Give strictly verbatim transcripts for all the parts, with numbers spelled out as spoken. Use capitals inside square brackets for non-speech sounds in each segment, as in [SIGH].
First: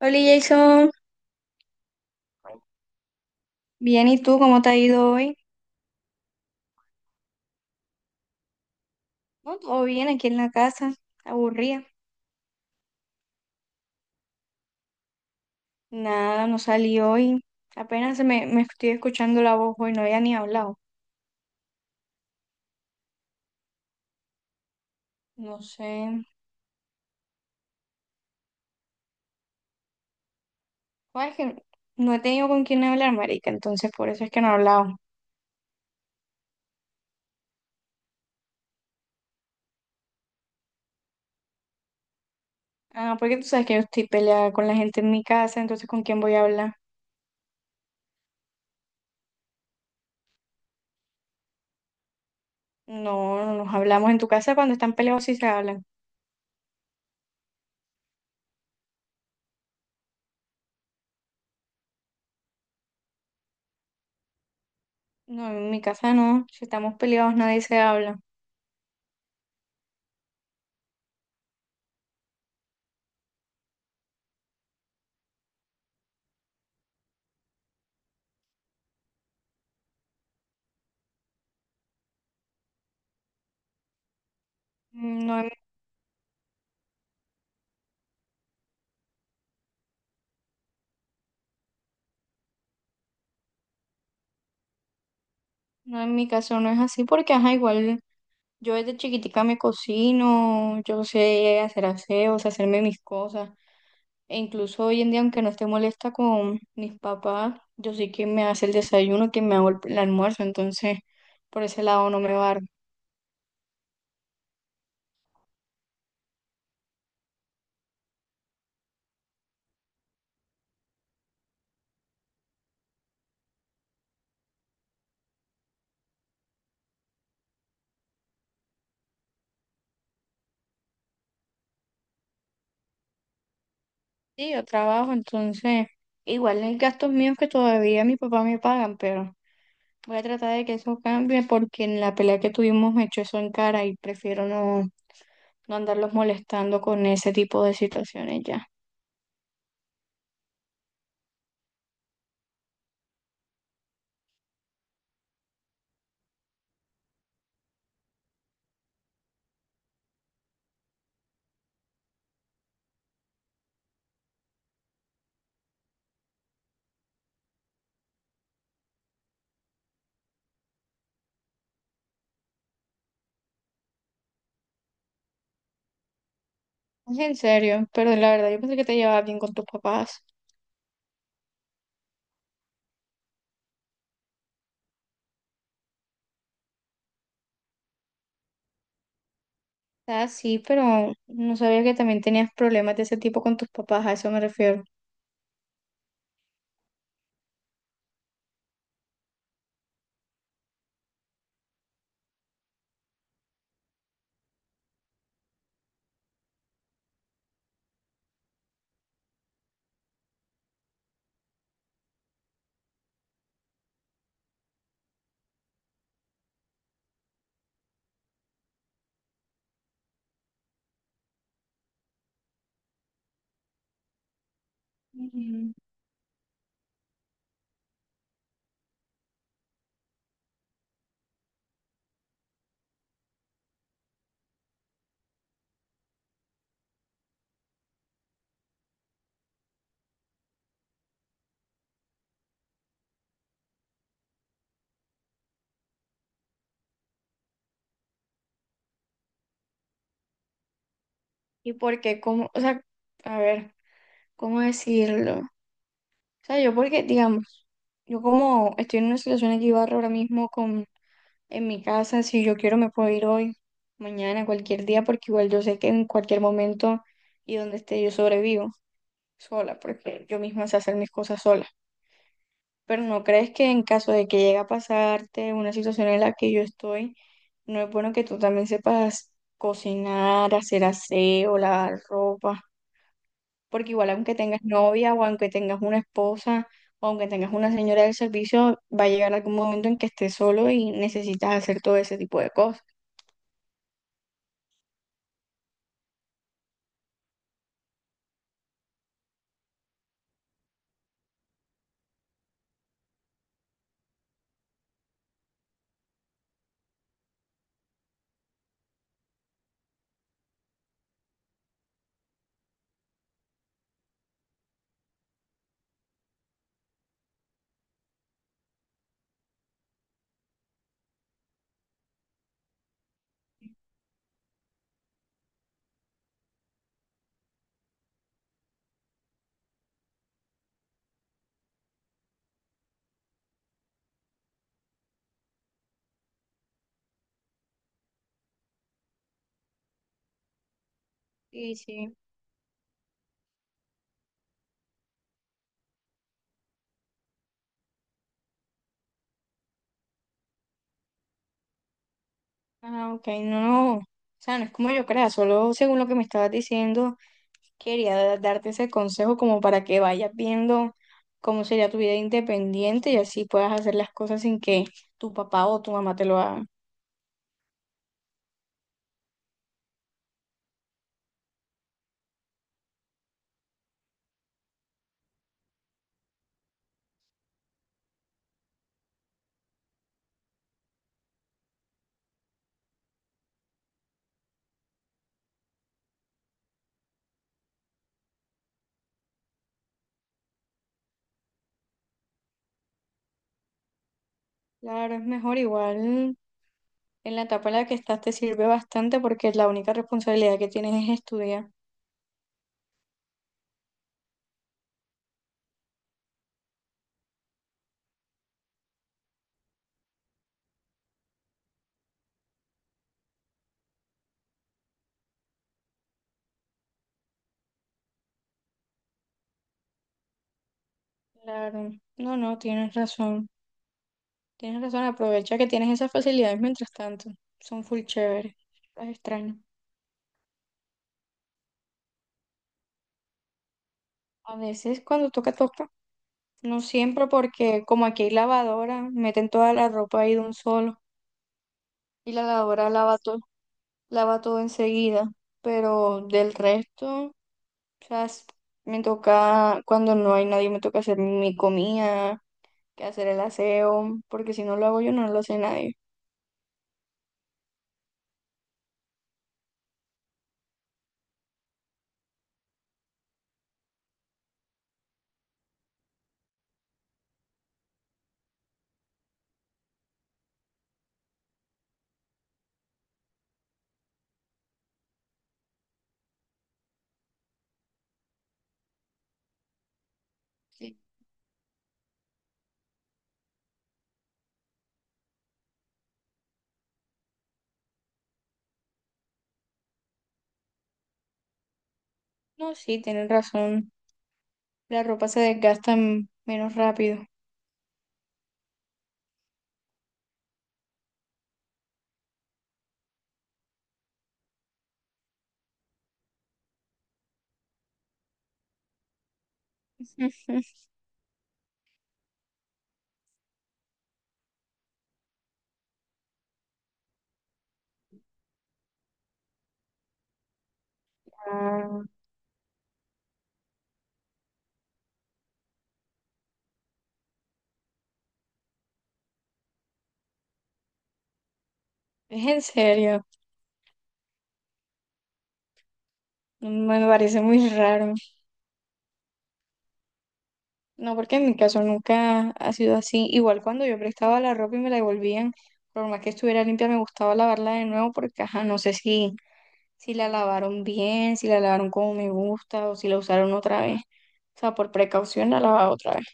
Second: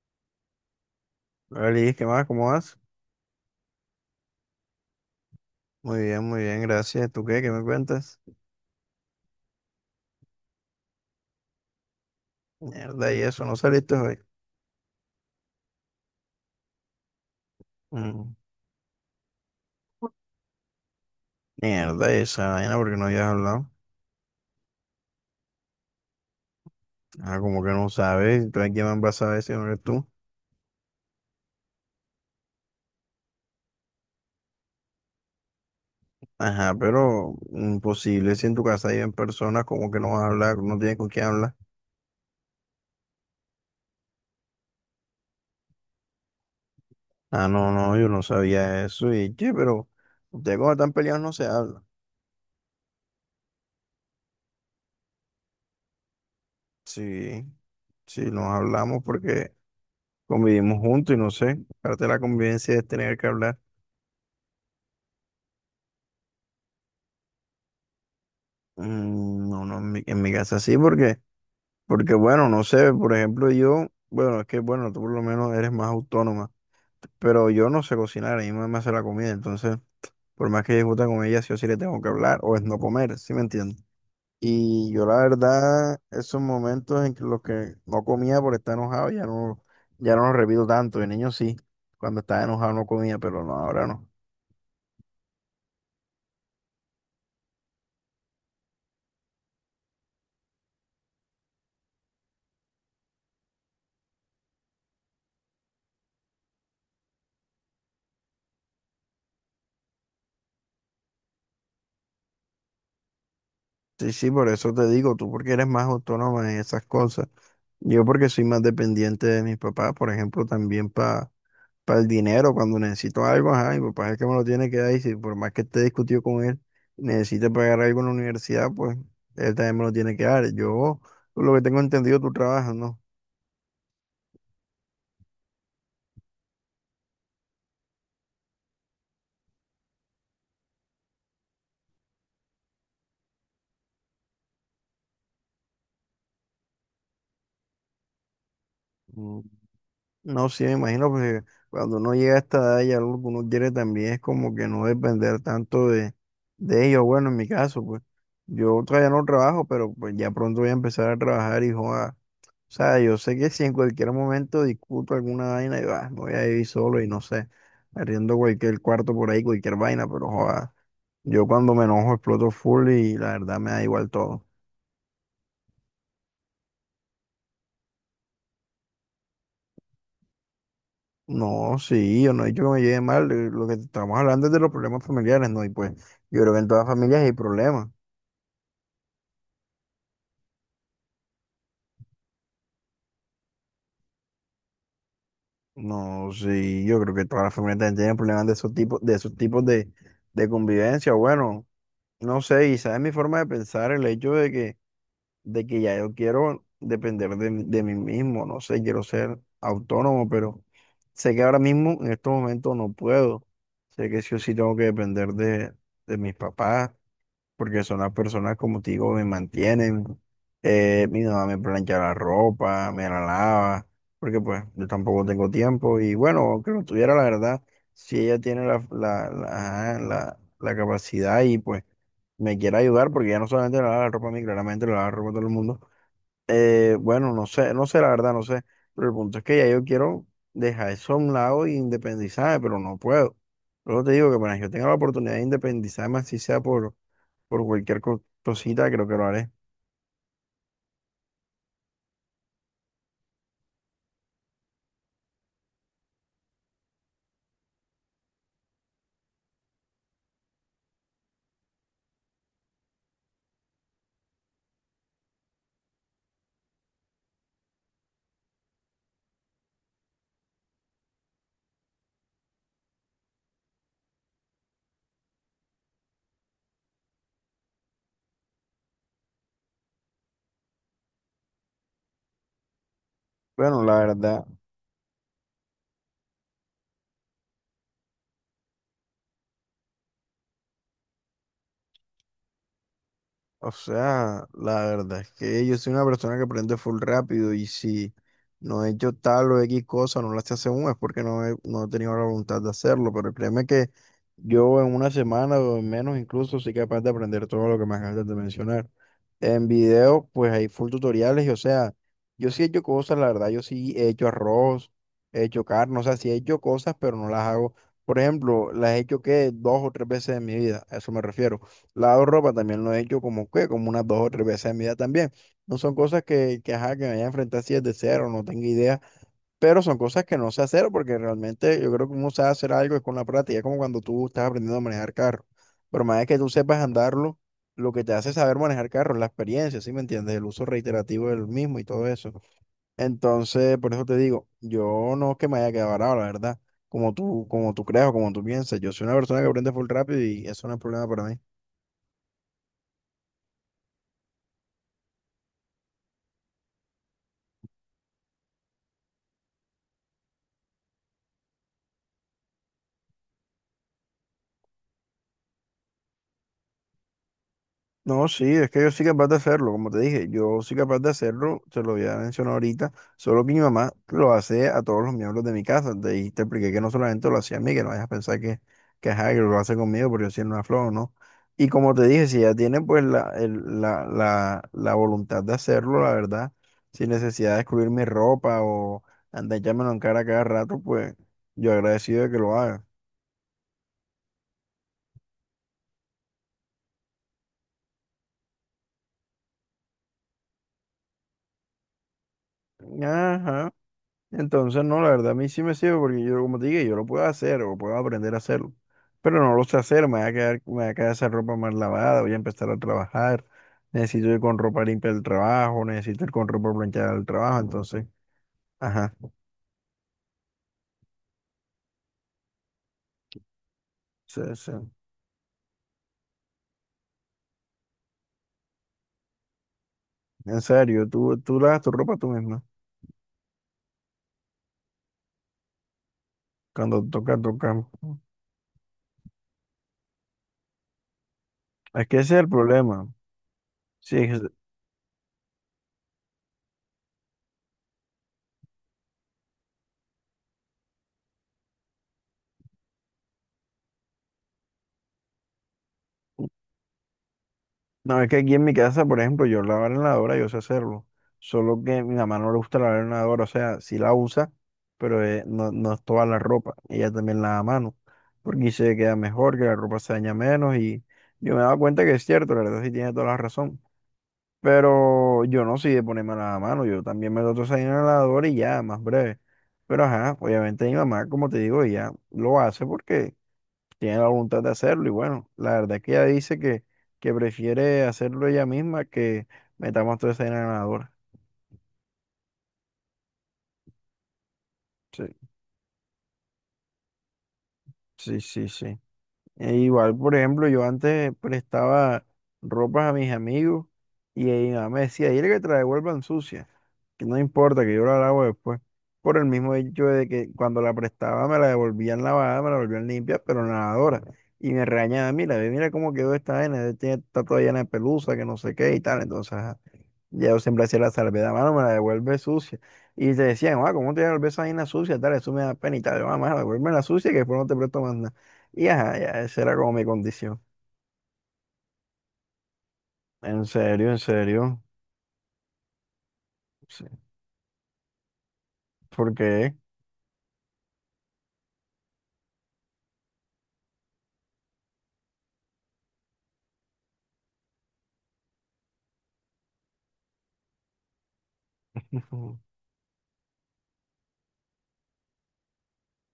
Hola Jason, Hola, Liz, ¿qué más? ¿Cómo vas? bien, ¿y tú cómo te ha ido hoy? Muy bien, muy bien, gracias. ¿Tú qué? ¿Qué me cuentas? No, todo bien aquí en la casa, aburrida. Mierda, y eso, ¿no saliste hoy? Nada, no salí hoy. Apenas se Mm. me, me estoy escuchando la voz hoy, no había ni hablado. Mierda, y esa vaina, porque no habías hablado. No sé. Ah, como que no sabes, entonces quién más vas a saber si no eres tú. Bueno, es que no he tenido con quién hablar, marica, entonces por eso es que no he hablado. Ajá, pero imposible, si en tu casa hay en personas, como que no vas a hablar, no tienes con quién hablar. Ah, porque tú sabes que yo estoy peleada con la gente en mi casa, entonces ¿con quién voy a hablar? Ah, no, no, yo no sabía eso, y che, pero ustedes cuando están peleados no se habla. No, no nos hablamos. En tu casa cuando están peleados sí se hablan. Sí, sí, nos hablamos porque convivimos juntos y no sé, parte de la convivencia es tener que hablar. No, en mi casa no, si estamos peleados nadie se habla. Mm. No, no, en mi, en mi casa sí, porque, porque bueno, no sé, por ejemplo, yo, bueno, es que bueno, tú por lo menos eres más autónoma, pero yo no sé cocinar, a mi mamá me hace la comida, entonces, por más que discuta con ella, sí o sí le tengo que hablar, o es no comer, ¿sí me entiendes? Y yo la No, en- verdad, esos momentos en que los que no comía por estar enojado, ya no, ya no los repito tanto, de niño sí, cuando estaba enojado no comía, pero no, ahora no. no en mi caso no es así porque, ajá, igual. Yo desde chiquitica me cocino, yo sé hacer aseos, hacerme mis cosas. E incluso hoy en día, aunque no esté molesta con mis papás, yo sí que me hace el desayuno, que me hago el, el almuerzo. Entonces, por ese lado no me va. Sí, sí, por eso te digo, tú porque eres más autónoma en esas cosas. Yo porque soy más dependiente de mis papás, por ejemplo, también para el dinero, cuando necesito algo, ajá, mi papá es el que me lo tiene que dar y si por más que esté discutido con él, necesite pagar algo en la universidad, pues él también me lo tiene que dar. Yo, por lo que tengo entendido, tú trabajas, ¿no? Sí, yo trabajo, entonces, igual hay gastos míos que todavía mi papá me pagan, pero voy a tratar de que eso cambie porque en la pelea que tuvimos me echó eso en cara y prefiero no, no andarlos molestando con ese tipo de situaciones ya. Mm. No, sí, me imagino, porque cuando uno llega a esta edad y algo que uno quiere también es como que no depender tanto de, de ellos. Bueno, en mi caso, pues yo todavía no trabajo, pero pues ya pronto voy a empezar a trabajar, y hijo. O sea, yo sé que si en cualquier momento discuto alguna vaina y va, me voy a ir solo y no sé, arriendo cualquier cuarto por ahí, cualquier vaina, pero joda, yo cuando me enojo exploto full y la verdad me da igual todo. Es en serio, pero la verdad yo pensé que te llevabas bien con tus papás. No, sí, yo no he dicho que me lleve mal, eh, lo que estamos hablando es de los problemas familiares, ¿no? Y pues yo creo que en todas las familias hay problemas. Ah, sí, pero no sabía que también tenías problemas de ese tipo con tus papás, a eso me refiero. No, sí, yo creo que todas las familias también tienen problemas de esos tipos, de esos tipos de, de convivencia. Bueno, no sé, y sabes mi forma de pensar, el hecho de que de que ya yo quiero depender de, mí de mí mismo, no sé, quiero ser autónomo, pero sé que ahora mismo en estos momentos no puedo. Sé que sí o sí tengo que depender de, de mis papás, porque son las personas, como te digo, me mantienen. Eh, mi mamá me plancha la ropa, me la lava, porque pues yo tampoco tengo Ujú. tiempo. Y bueno, aunque lo tuviera, la verdad, si ella tiene la, la, la, ajá, la- la capacidad y pues me quiere ayudar, porque ya no solamente le lava la ropa a mí, claramente le lava la ropa a todo el mundo. Eh, bueno, no sé, no sé, la verdad, no sé. Pero el punto es que ya yo quiero dejar eso a un lado e independizarme, pero no puedo. Luego te digo que apenas yo tenga la oportunidad de independizarme, así sea por por cualquier co- cosita, creo que lo haré. ¿Y por qué? ¿Cómo? O sea, a ver, ¿cómo decirlo? O sea, yo porque, digamos, yo como estoy en una situación equivalente ahora mismo con, en mi casa, si yo quiero me puedo ir hoy, mañana, cualquier día, porque igual yo sé que en cualquier momento y donde esté yo sobrevivo sola, porque yo misma sé hacer mis cosas sola. Pero ¿no crees que en caso de que llegue a pasarte una situación en la que yo estoy, no es bueno que tú también sepas cocinar, hacer aseo, lavar ropa? Bueno, Porque la igual aunque verdad. tengas novia o aunque tengas una esposa o aunque tengas una señora del servicio, va a llegar algún momento en que estés solo y necesitas hacer todo ese tipo de cosas. O sea, la verdad es que yo soy una persona que aprende full rápido y si no he hecho tal o X cosa, no la sé hace aún, es porque no he, no he tenido la voluntad de hacerlo, pero créeme que yo en una semana o en menos incluso soy capaz de aprender todo lo que me acabas de mencionar. En video, pues hay full tutoriales y o sea, yo sí he hecho cosas, la verdad, yo sí he hecho arroz, he hecho carne, o sea, sí he hecho cosas, pero no las hago. Por ejemplo, las he hecho que dos o tres veces en mi vida, a eso me refiero. Lado ropa también lo he hecho como que, como unas dos o tres veces en mi vida también. No son cosas que, que, ajá, que me haya enfrentado enfrentar así desde cero, no tengo idea, pero son cosas que no sé hacer porque realmente yo creo que uno sabe hacer algo es con la práctica, es como cuando tú estás aprendiendo a manejar carro. Pero más es que tú sepas andarlo, lo que te hace saber manejar carro es la experiencia, ¿sí me entiendes? El uso reiterativo del Sí, mismo y todo sí. eso. Entonces, por eso te digo, yo no es que me haya quedado varado, la verdad, como tú, como tú creas o como tú piensas. Yo soy una persona que aprende full rápido y eso no es problema para mí. Ah, ok, no, no. O sea, no es como yo crea, solo según lo que me estabas diciendo. Quería darte ese consejo como para que vayas viendo cómo sería tu vida independiente y así puedas hacer las cosas sin que tu papá o tu mamá te lo hagan. No, sí, es que yo soy capaz de hacerlo, como te dije, yo soy capaz de hacerlo, te lo había mencionado ahorita, solo que mi mamá lo hace a todos los miembros de mi casa, de ahí te expliqué que no solamente lo hacía a mí, que no vayas a pensar que, que, ajá, que lo hace conmigo porque yo soy una flor, ¿no? Y como te dije, si ya tiene pues la, el- la, la, la voluntad de hacerlo, la verdad, sin necesidad de excluir mi ropa o andar echándomelo en cara cada rato, pues yo agradecido de que lo haga. Claro, es mejor igual. En la etapa en la que estás te sirve bastante porque la única responsabilidad que tienes es estudiar. Ajá. Entonces, no, la verdad a mí sí me sirve porque yo, como te dije, yo lo puedo hacer o puedo aprender a hacerlo, pero no lo sé hacer, me va a quedar, me va a quedar esa ropa mal lavada, voy a empezar a trabajar, necesito ir con ropa limpia al trabajo, necesito ir con ropa planchada al trabajo, entonces, ajá, Claro, no, no, tienes razón. sí, sí. Tienes razón, aprovecha que tienes esas facilidades mientras tanto. Son full chéveres. Es extraño. En serio, tú, tú lavas tu ropa tú misma, A veces cuando toca, toca. No cuando siempre toca, porque toca. como aquí hay lavadora, meten toda la ropa ahí de un solo. Es que Y ese es la el lavadora problema, lava todo, sí. lava todo enseguida, pero del resto, o sea, es- me toca, cuando no hay nadie, me toca hacer mi comida, que hacer el aseo, porque si no lo hago yo, no lo hace nadie. No, es que aquí en mi casa, por ejemplo, yo lavar en la lavadora, yo sé hacerlo. Solo que mi mamá no le gusta lavar en la lavadora, o sea, sí la usa, pero eh, no, no es toda la ropa. Ella también lava a mano, porque dice que queda mejor, que la ropa se daña menos y yo me he dado cuenta que es cierto, la verdad sí tiene toda la razón. Pero yo no soy de ponerme a lavar a mano, yo también me lo toco ahí en la lavadora y ya, más breve. Pero ajá, obviamente mi Sí. mamá, como te digo, ella lo hace porque tiene la voluntad de hacerlo y bueno, la verdad es que ella dice que, que prefiere hacerlo ella misma que metamos toda esa arena en la lavadora. No, sí, tienen razón, la Sí, ropa se desgasta m- menos rápido. sí, sí, sí. E igual, por ejemplo, yo antes prestaba ropas a mis amigos y ahí mi mamá me decía, dile que te la devuelvan sucia, que no importa, que yo la lavo después. Por el mismo hecho de que cuando [LAUGHS] la prestaba me la devolvían lavada, me la volvían limpia, pero en la lavadora. Y me regañaba, mira, ve, mira cómo quedó esta vaina, tiene- está toda llena de pelusa, que no sé qué y tal. Entonces, ajá. Ya yo siempre hacía la salvedad, mano, me la Ah, devuelve sucia. Y te decían, ah, ¿cómo te devuelves esa vaina sucia? Tal, eso me da pena y tal. Yo, ah, mano, devuélveme la sucia que después no te presto más nada. Y ajá, ya, esa era como mi condición. es en serio, En serio, en serio. Sí. me parece muy raro. ¿Por qué? No, porque en mi caso nunca ha sido así. Igual cuando yo prestaba la ropa y me la devolvían, por más que estuviera limpia, me gustaba lavarla de nuevo porque, ajá, no sé si, si la lavaron bien, si la lavaron como me [LAUGHS] gusta o si la usaron otra vez. O sea, por precaución la lavaba otra vez.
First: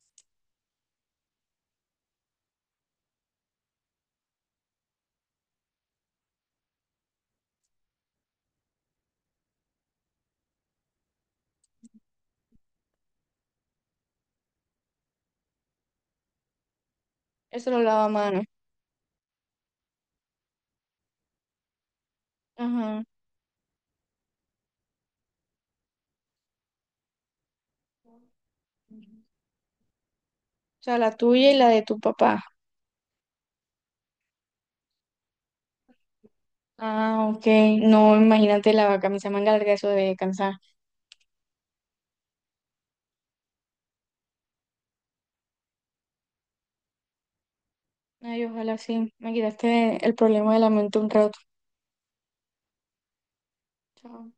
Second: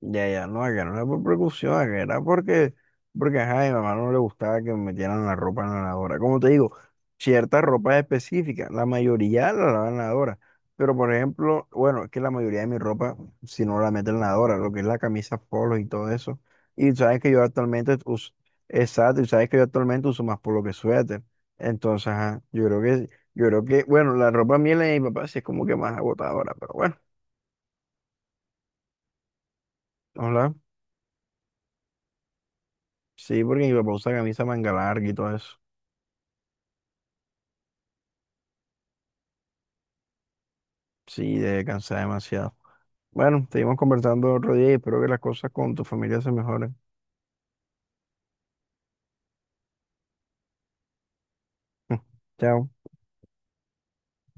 Ya, ya, no, que no era por precaución, a que era porque, porque ajá, a mi mamá no le gustaba que me metieran la ropa en la lavadora. Como te digo, cierta ropa específica, la mayoría la lavan en la lavadora. Pero por ejemplo, bueno, es que la mayoría de mi ropa, si no la meten en la lavadora, lo que es la camisa polo y todo eso. Y sabes que yo Eso lo actualmente lava a uso, mano. exacto, y sabes que yo actualmente uso más polo que suéter. Entonces, ajá, yo creo Ajá. que, O yo creo que, bueno, la ropa mía y la de mi papá sí es como que más agotadora, pero bueno, hola. sea, la tuya y la de tu papá. Sí, porque mi papá usa camisa manga larga y todo eso. Ah, ok. No, imagínate la camisa manga larga, eso debe cansar. Sí, de cansar demasiado. Bueno, seguimos conversando otro día y espero que las cosas con tu familia se mejoren. Ay, ojalá sí. Me quitaste el problema de la mente un rato. [LAUGHS] Chao. Chao.